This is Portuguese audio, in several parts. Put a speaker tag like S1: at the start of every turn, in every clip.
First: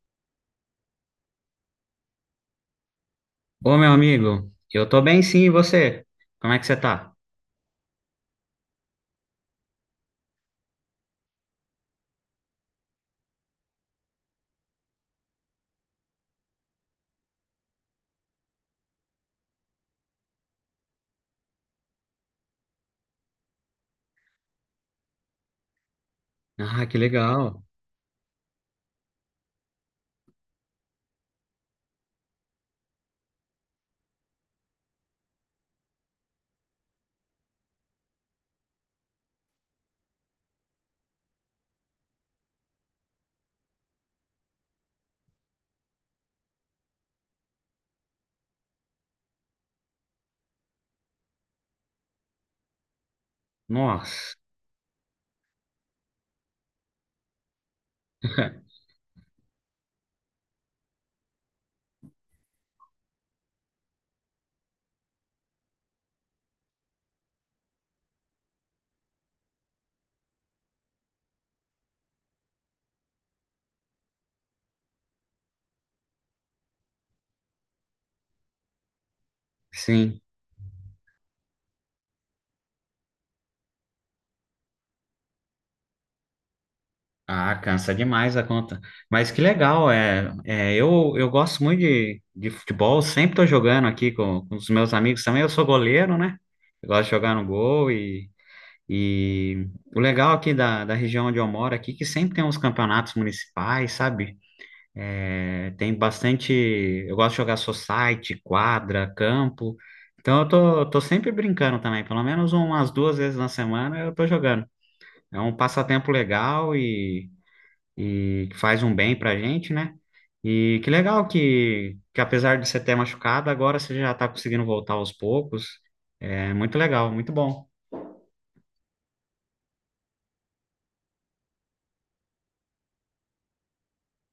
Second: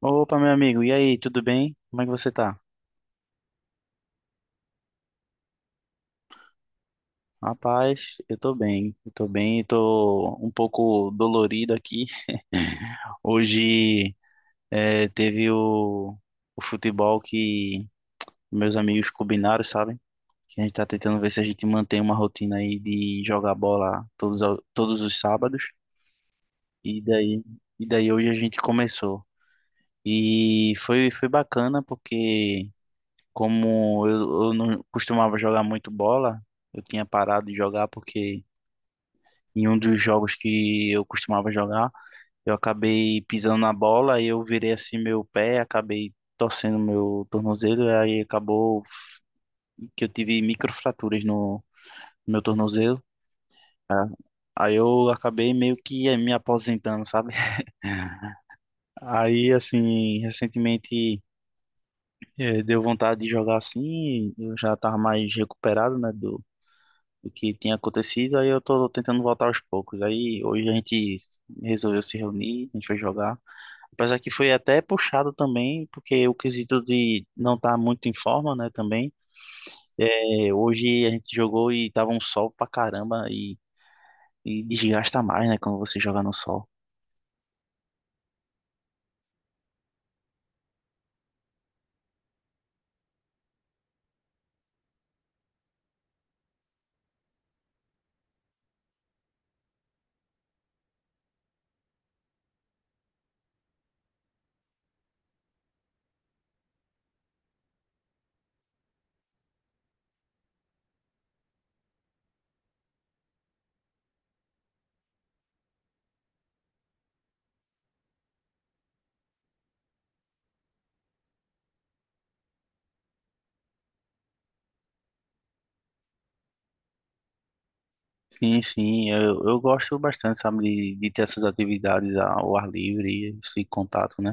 S1: Opa, meu amigo, e aí, tudo bem? Como é que você tá?
S2: Ô, meu amigo, eu tô bem sim, e você? Como é que você tá?
S1: Rapaz, eu tô bem, eu tô bem, eu tô um pouco dolorido aqui. Hoje teve o futebol que meus amigos combinaram, sabe? Que a gente tá tentando ver se a gente mantém uma rotina aí de jogar bola todos os sábados.
S2: Ah, que
S1: E daí,
S2: legal.
S1: e daí, hoje a gente começou. E foi bacana porque, como eu não costumava jogar muito bola, eu tinha parado de jogar porque em um dos jogos que eu costumava jogar, eu acabei pisando na bola e eu virei assim meu pé, acabei torcendo meu tornozelo, e aí acabou que eu tive microfraturas no meu tornozelo. Tá?
S2: Nossa,
S1: Aí eu acabei meio que me aposentando, sabe? Aí, assim, recentemente deu vontade de jogar assim, eu já tava mais recuperado, né, do que tinha acontecido. Aí eu tô tentando voltar aos poucos. Aí hoje a gente resolveu se reunir, a gente foi jogar. Apesar que foi até puxado também, porque o quesito de não estar muito em forma, né, também.
S2: sim.
S1: É, hoje a gente jogou e tava um sol pra caramba, e desgasta mais, né, quando você joga no sol.
S2: Ah, cansa demais a conta. Mas que legal, eu gosto muito de futebol, sempre tô jogando aqui com os meus amigos também. Eu sou goleiro, né? Eu gosto de jogar no gol e o legal aqui da região onde eu moro é aqui, que sempre tem uns campeonatos municipais, sabe? É, tem bastante. Eu gosto de jogar society, quadra, campo. Então eu tô sempre brincando também. Pelo menos umas duas vezes na semana eu tô jogando. É um passatempo legal e que faz um bem pra gente, né? E que legal que apesar de você ter machucado, agora você já tá conseguindo voltar aos poucos. É muito legal, muito bom.
S1: Sim, sim, eu gosto bastante, sabe, de ter essas atividades ao ar livre, esse contato, né,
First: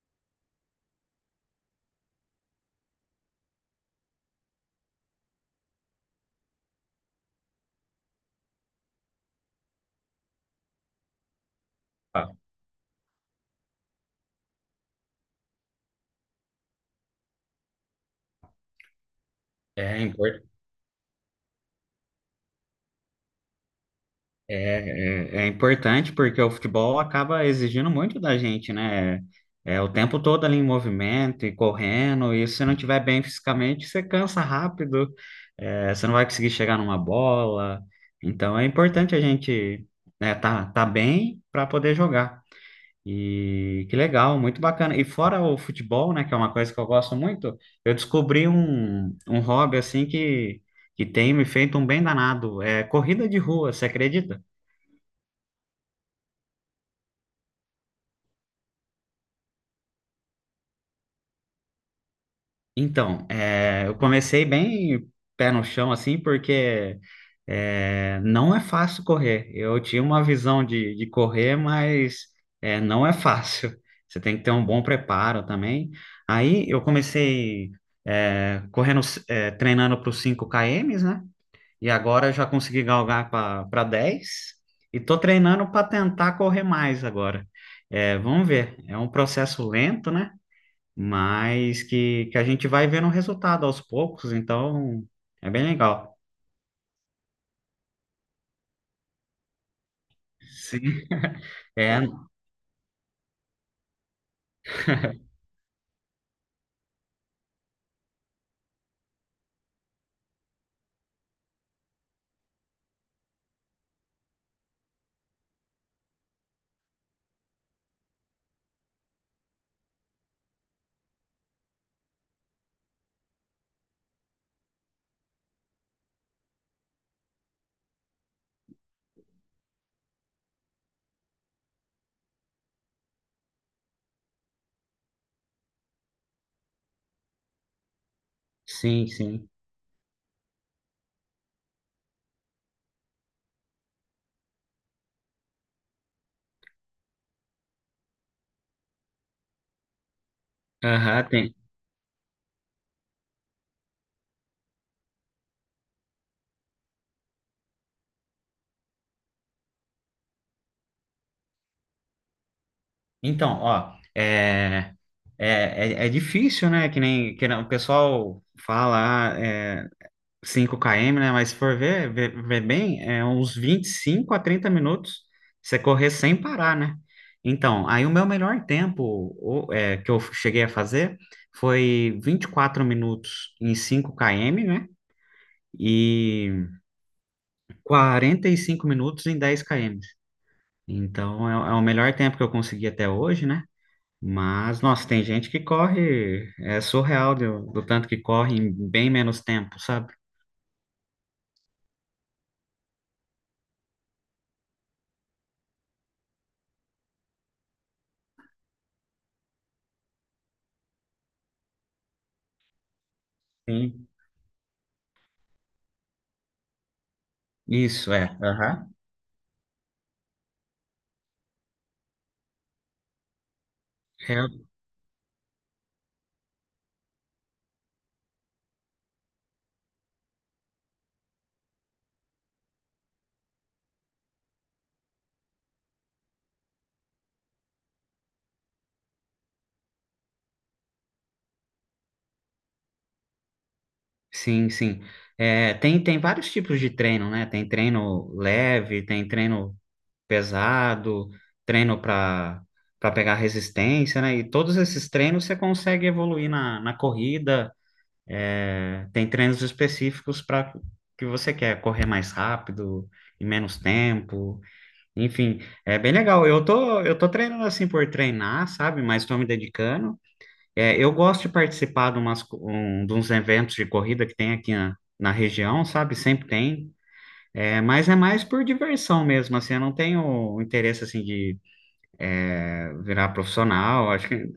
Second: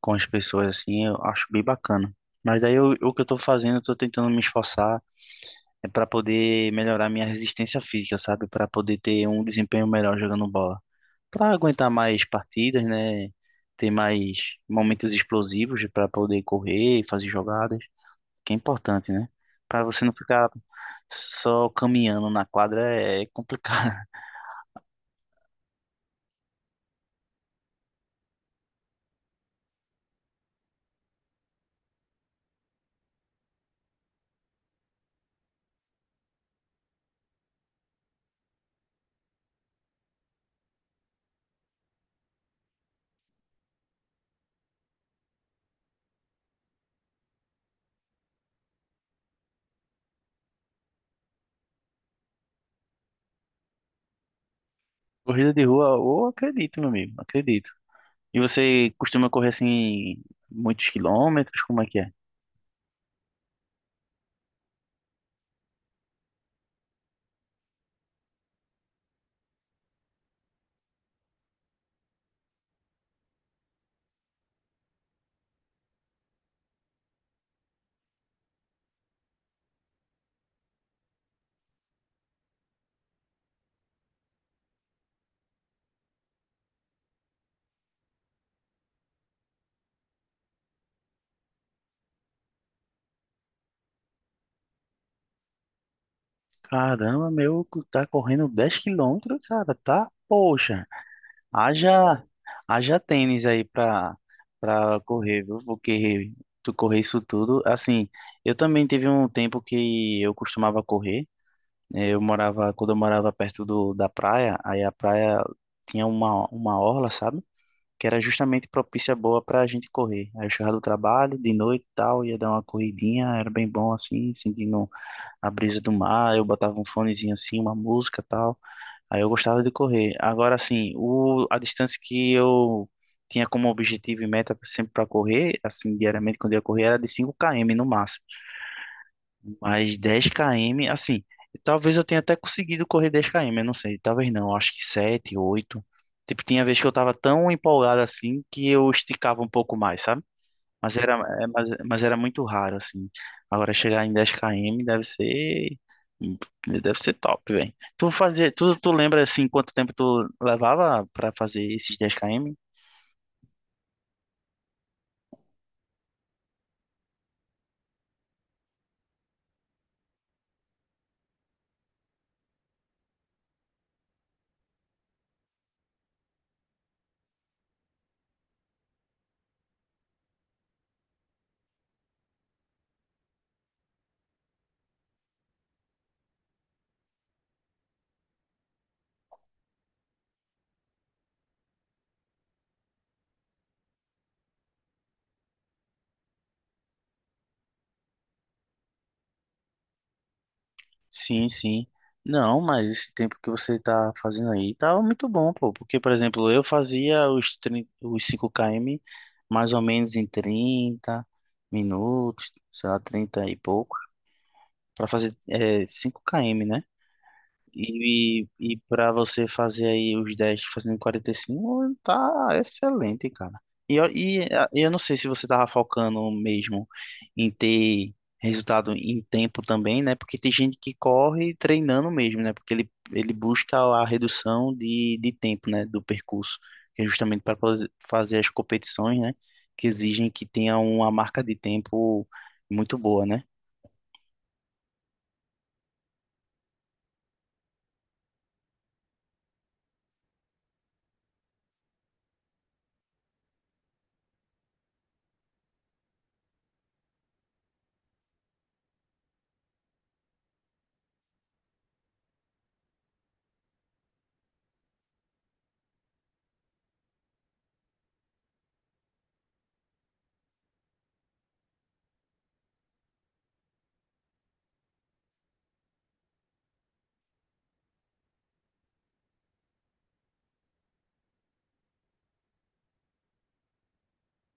S1: com as pessoas, assim, eu acho bem bacana. Mas daí o que eu tô fazendo, eu tô tentando me esforçar é para poder melhorar minha resistência física, sabe? Para poder ter um desempenho melhor jogando bola. Para aguentar mais partidas, né? Ter mais momentos explosivos para poder correr, fazer jogadas, que é importante, né? Para
S2: É
S1: você não
S2: importante.
S1: ficar só caminhando na quadra é complicado.
S2: É, é importante porque o futebol acaba exigindo muito da gente, né? É o tempo todo ali em movimento e correndo, e se você não tiver bem fisicamente, você cansa rápido, você não vai conseguir chegar numa bola. Então é importante a gente, né, tá bem para poder jogar. E que legal, muito bacana. E fora o futebol, né, que é uma coisa que eu gosto muito, eu descobri um hobby assim que tem me feito um bem danado. É corrida de rua, você acredita?
S1: Corrida de rua, eu acredito, meu amigo, acredito. E você costuma correr assim muitos quilômetros? Como é que é?
S2: Então, eu comecei bem pé no chão, assim, porque não é fácil correr. Eu tinha uma visão de correr, mas não é fácil. Você tem que ter um bom preparo também. Aí eu comecei correndo, treinando para os 5 km, né? E agora eu já consegui galgar para 10 e tô treinando para tentar correr mais agora. É, vamos ver. É um processo lento, né? Mas que a gente vai vendo o resultado aos poucos, então é bem legal.
S1: Caramba, meu, tá correndo 10 km, cara, tá? Poxa.
S2: Sim, é,
S1: Haja, haja tênis aí pra correr, viu? Porque tu correr isso tudo. Assim, eu também teve um tempo que eu costumava correr, né? Eu morava, quando eu morava perto do, da praia, aí a praia tinha uma orla, sabe? Que era justamente propícia boa pra gente correr. Aí eu chegava do trabalho, de noite e tal, ia dar uma corridinha, era bem bom assim, sentindo a brisa do mar. Eu botava um fonezinho assim, uma música e tal. Aí eu gostava de correr. Agora, assim, o, a distância que eu tinha como objetivo e meta sempre para correr, assim, diariamente quando eu ia correr, era de 5 km no máximo.
S2: sim, sim.
S1: Mas 10 km, assim, talvez eu tenha até conseguido correr 10 km, eu não sei, talvez não, acho que 7, 8. Tipo, tinha vez que eu tava tão empolgado assim que eu esticava um pouco mais, sabe? Mas era,
S2: Aham,
S1: é,
S2: tem.
S1: mas, mas era muito raro, assim. Agora chegar em 10 km deve ser. Deve ser top, velho. Tu lembra assim quanto tempo tu levava pra fazer esses 10 km?
S2: Então, ó, é, é difícil, né? Que nem o pessoal fala, ah, 5 km, né? Mas se for ver bem, é uns 25 a 30 minutos você correr sem parar, né? Então, aí o meu melhor tempo que eu cheguei a fazer foi 24 minutos em 5 km, né? E 45 minutos em 10 km. Então, é o melhor tempo que eu consegui até hoje, né? Mas, nossa, tem gente que corre, é surreal do tanto que corre em bem menos tempo, sabe?
S1: Sim, sim. Não, mas esse tempo que você tá fazendo aí tava muito bom, pô. Porque, por exemplo, eu fazia os, 30, os 5 km mais ou menos em 30 minutos, sei lá, 30 e pouco,
S2: Sim.
S1: pra fazer 5 km, né?
S2: Isso, é.
S1: E
S2: Aham.
S1: para você fazer aí os 10 fazendo 45 tá excelente, cara. E,
S2: É,
S1: eu não sei se você tava focando mesmo em ter resultado em tempo também, né? Porque tem gente que corre treinando mesmo, né? Porque ele busca a redução de tempo, né? Do percurso, que é justamente para fazer as competições, né? Que exigem que tenha uma marca de tempo muito boa, né?
S2: sim, sim. É, tem vários tipos de treino, né? Tem treino leve, tem treino pesado, treino para pegar resistência, né? E todos esses treinos você consegue evoluir na corrida. É, tem treinos específicos para que você quer correr mais rápido, em menos tempo. Enfim, é bem legal. Eu tô treinando assim por treinar, sabe? Mas estou me dedicando. É, eu gosto de participar de, umas, co- um, de uns eventos de corrida que tem aqui na região, sabe? Sempre tem. É, mas é mais por diversão mesmo, assim, eu não tenho interesse, assim, de virar profissional, acho que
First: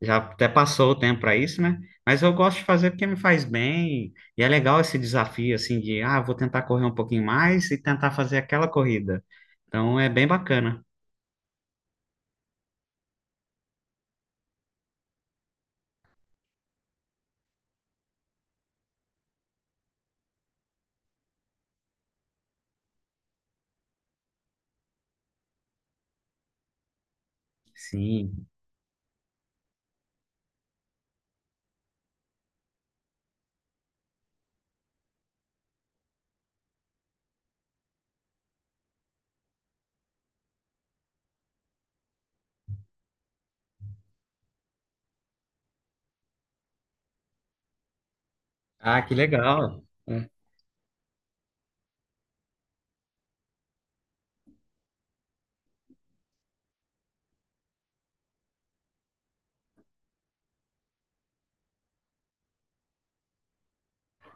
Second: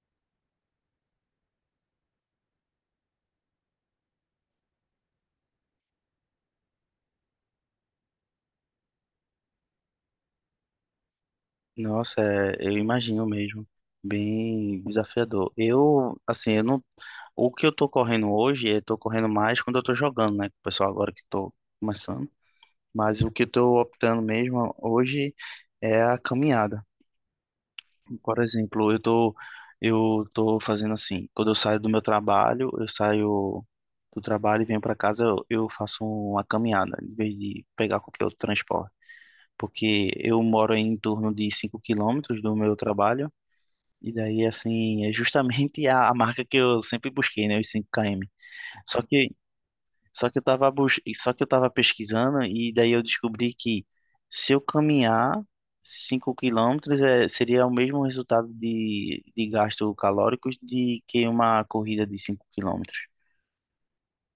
S2: já até passou o tempo para isso, né? Mas eu gosto de fazer porque me faz bem, e é legal esse desafio, assim, de, ah, vou tentar correr um pouquinho mais e tentar fazer aquela corrida. Então, é bem bacana.
S1: Nossa, é, eu imagino mesmo. Bem desafiador. Eu, assim, eu não. O que eu tô correndo hoje, eu tô correndo mais quando eu tô jogando, né? Com o pessoal agora que eu tô começando. Mas o que eu tô optando mesmo hoje é a caminhada. Por
S2: Sim.
S1: exemplo, eu tô fazendo assim, quando eu saio do meu trabalho, eu saio do trabalho e venho para casa, eu faço uma caminhada, em vez de pegar qualquer outro transporte. Porque eu moro em torno de 5 quilômetros do meu trabalho. E daí, assim, é justamente a marca que eu sempre busquei, né? Os 5 km. Só
S2: Ah, que
S1: que,
S2: legal.
S1: só que eu tava bus... só que eu tava pesquisando e daí eu descobri que se eu caminhar 5 quilômetros seria o mesmo resultado de gasto calórico de que uma corrida de 5 quilômetros.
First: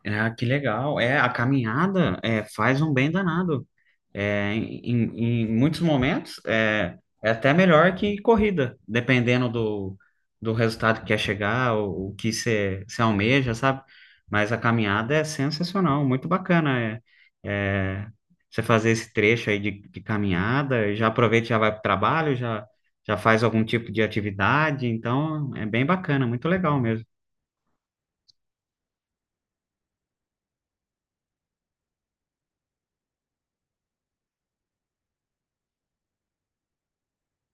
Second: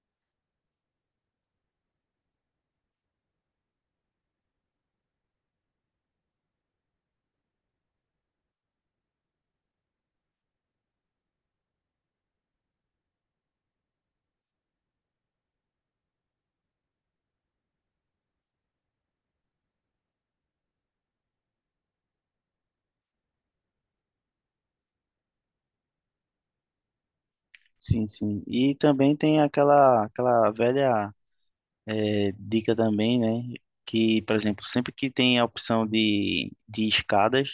S2: Ah, que legal. É, a caminhada faz um bem danado. É, em, em muitos momentos é até melhor que corrida, dependendo do resultado que quer chegar, o que você almeja, sabe? Mas a caminhada é sensacional, muito bacana. É, é, Você fazer esse trecho aí de caminhada, já aproveita, e já vai para o trabalho, já faz algum tipo de atividade, então é bem bacana, muito legal mesmo.
S1: Sim, sim. E também tem aquela velha dica também, né? Que, por exemplo, sempre que tem a opção de escadas,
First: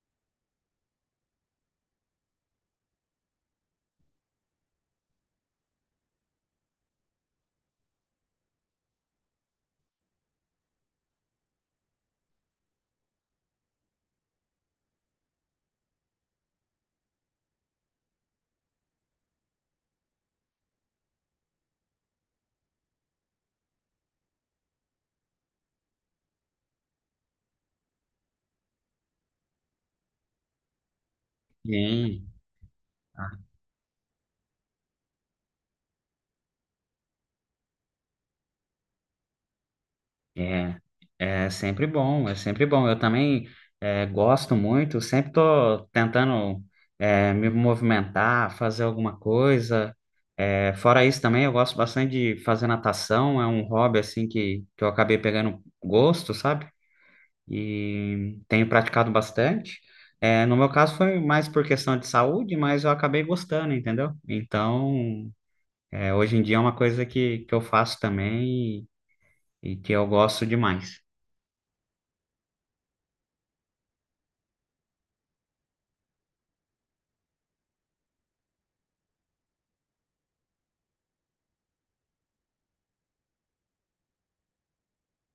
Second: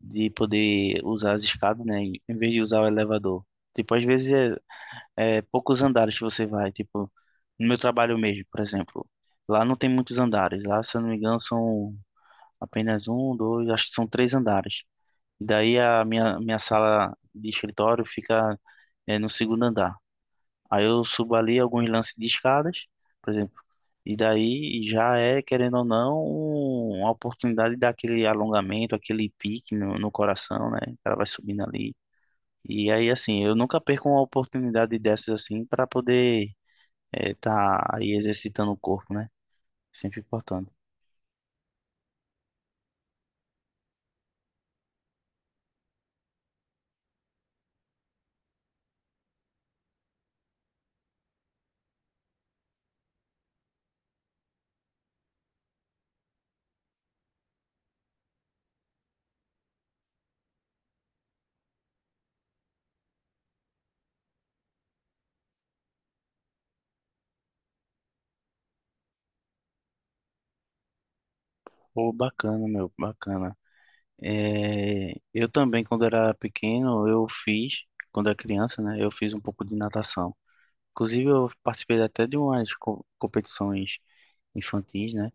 S1: de poder usar as escadas, né? Em vez de usar o elevador. Tipo, às vezes é poucos andares que você vai. Tipo, no meu trabalho mesmo, por exemplo. Lá não tem muitos andares. Lá, se eu não me engano, são apenas um, dois, acho que são três andares. E daí a minha sala de escritório fica no segundo andar. Aí eu subo ali alguns lances de escadas, por exemplo. E daí já é, querendo ou não, uma oportunidade daquele alongamento, aquele pique no coração, né? O cara vai subindo ali.
S2: Sim.
S1: E aí, assim, eu nunca perco uma oportunidade dessas assim para poder estar aí exercitando o corpo, né? Sempre importante.
S2: É, é sempre bom, é sempre bom. Eu também gosto muito, sempre tô tentando me movimentar, fazer alguma coisa. É, fora isso também, eu gosto bastante de fazer natação, é um hobby assim que eu acabei pegando gosto, sabe? E tenho praticado bastante. É, no meu caso foi mais por questão de saúde, mas eu acabei gostando, entendeu? Então, hoje em dia é uma coisa que eu faço também e e que eu gosto demais.
S1: Pô, bacana, meu, bacana. É, eu também, quando era pequeno, eu fiz, quando era criança, né? Eu fiz um pouco de natação. Inclusive, eu participei até de umas competições infantis, né?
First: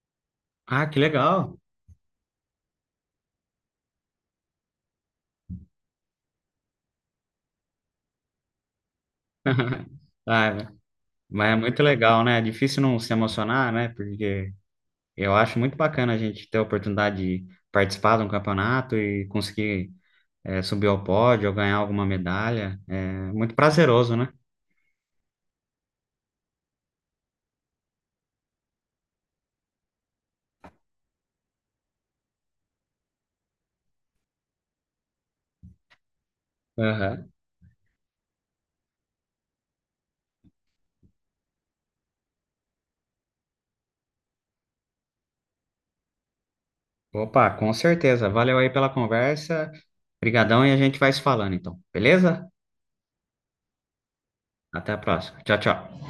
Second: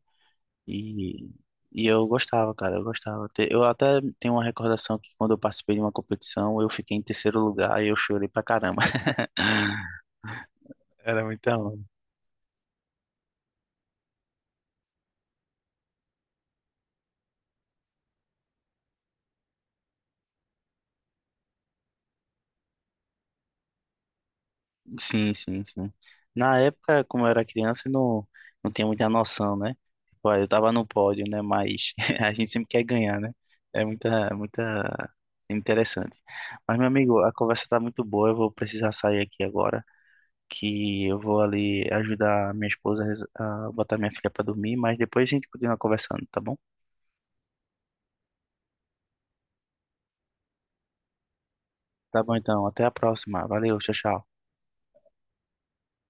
S2: Ah, que
S1: E,
S2: legal.
S1: e eu gostava, cara, eu gostava. Eu até tenho uma recordação que quando eu participei de uma competição, eu fiquei em terceiro lugar e eu chorei pra caramba.
S2: Ah,
S1: Era
S2: mas
S1: muita
S2: é
S1: onda.
S2: muito legal, né? É difícil não se emocionar, né? Porque eu acho muito bacana a gente ter a oportunidade de participar de um campeonato e conseguir subir ao pódio ou ganhar alguma medalha. É muito prazeroso, né?
S1: Sim, sim, sim. Na época, como eu era criança, eu não, não tinha muita noção, né? Tipo, ah, eu tava no pódio, né? Mas a gente sempre quer ganhar, né? É muita interessante. Mas, meu amigo,
S2: Aham.
S1: a conversa tá muito boa, eu vou precisar sair aqui agora. Que eu vou ali ajudar a minha esposa a botar minha filha para dormir, mas depois a gente continua conversando, tá bom?
S2: Opa, com certeza. Valeu aí pela conversa. Obrigadão e a gente vai se falando, então.
S1: Tá bom
S2: Beleza?
S1: então, até a próxima. Valeu, tchau, tchau.
S2: Até a próxima. Tchau, tchau.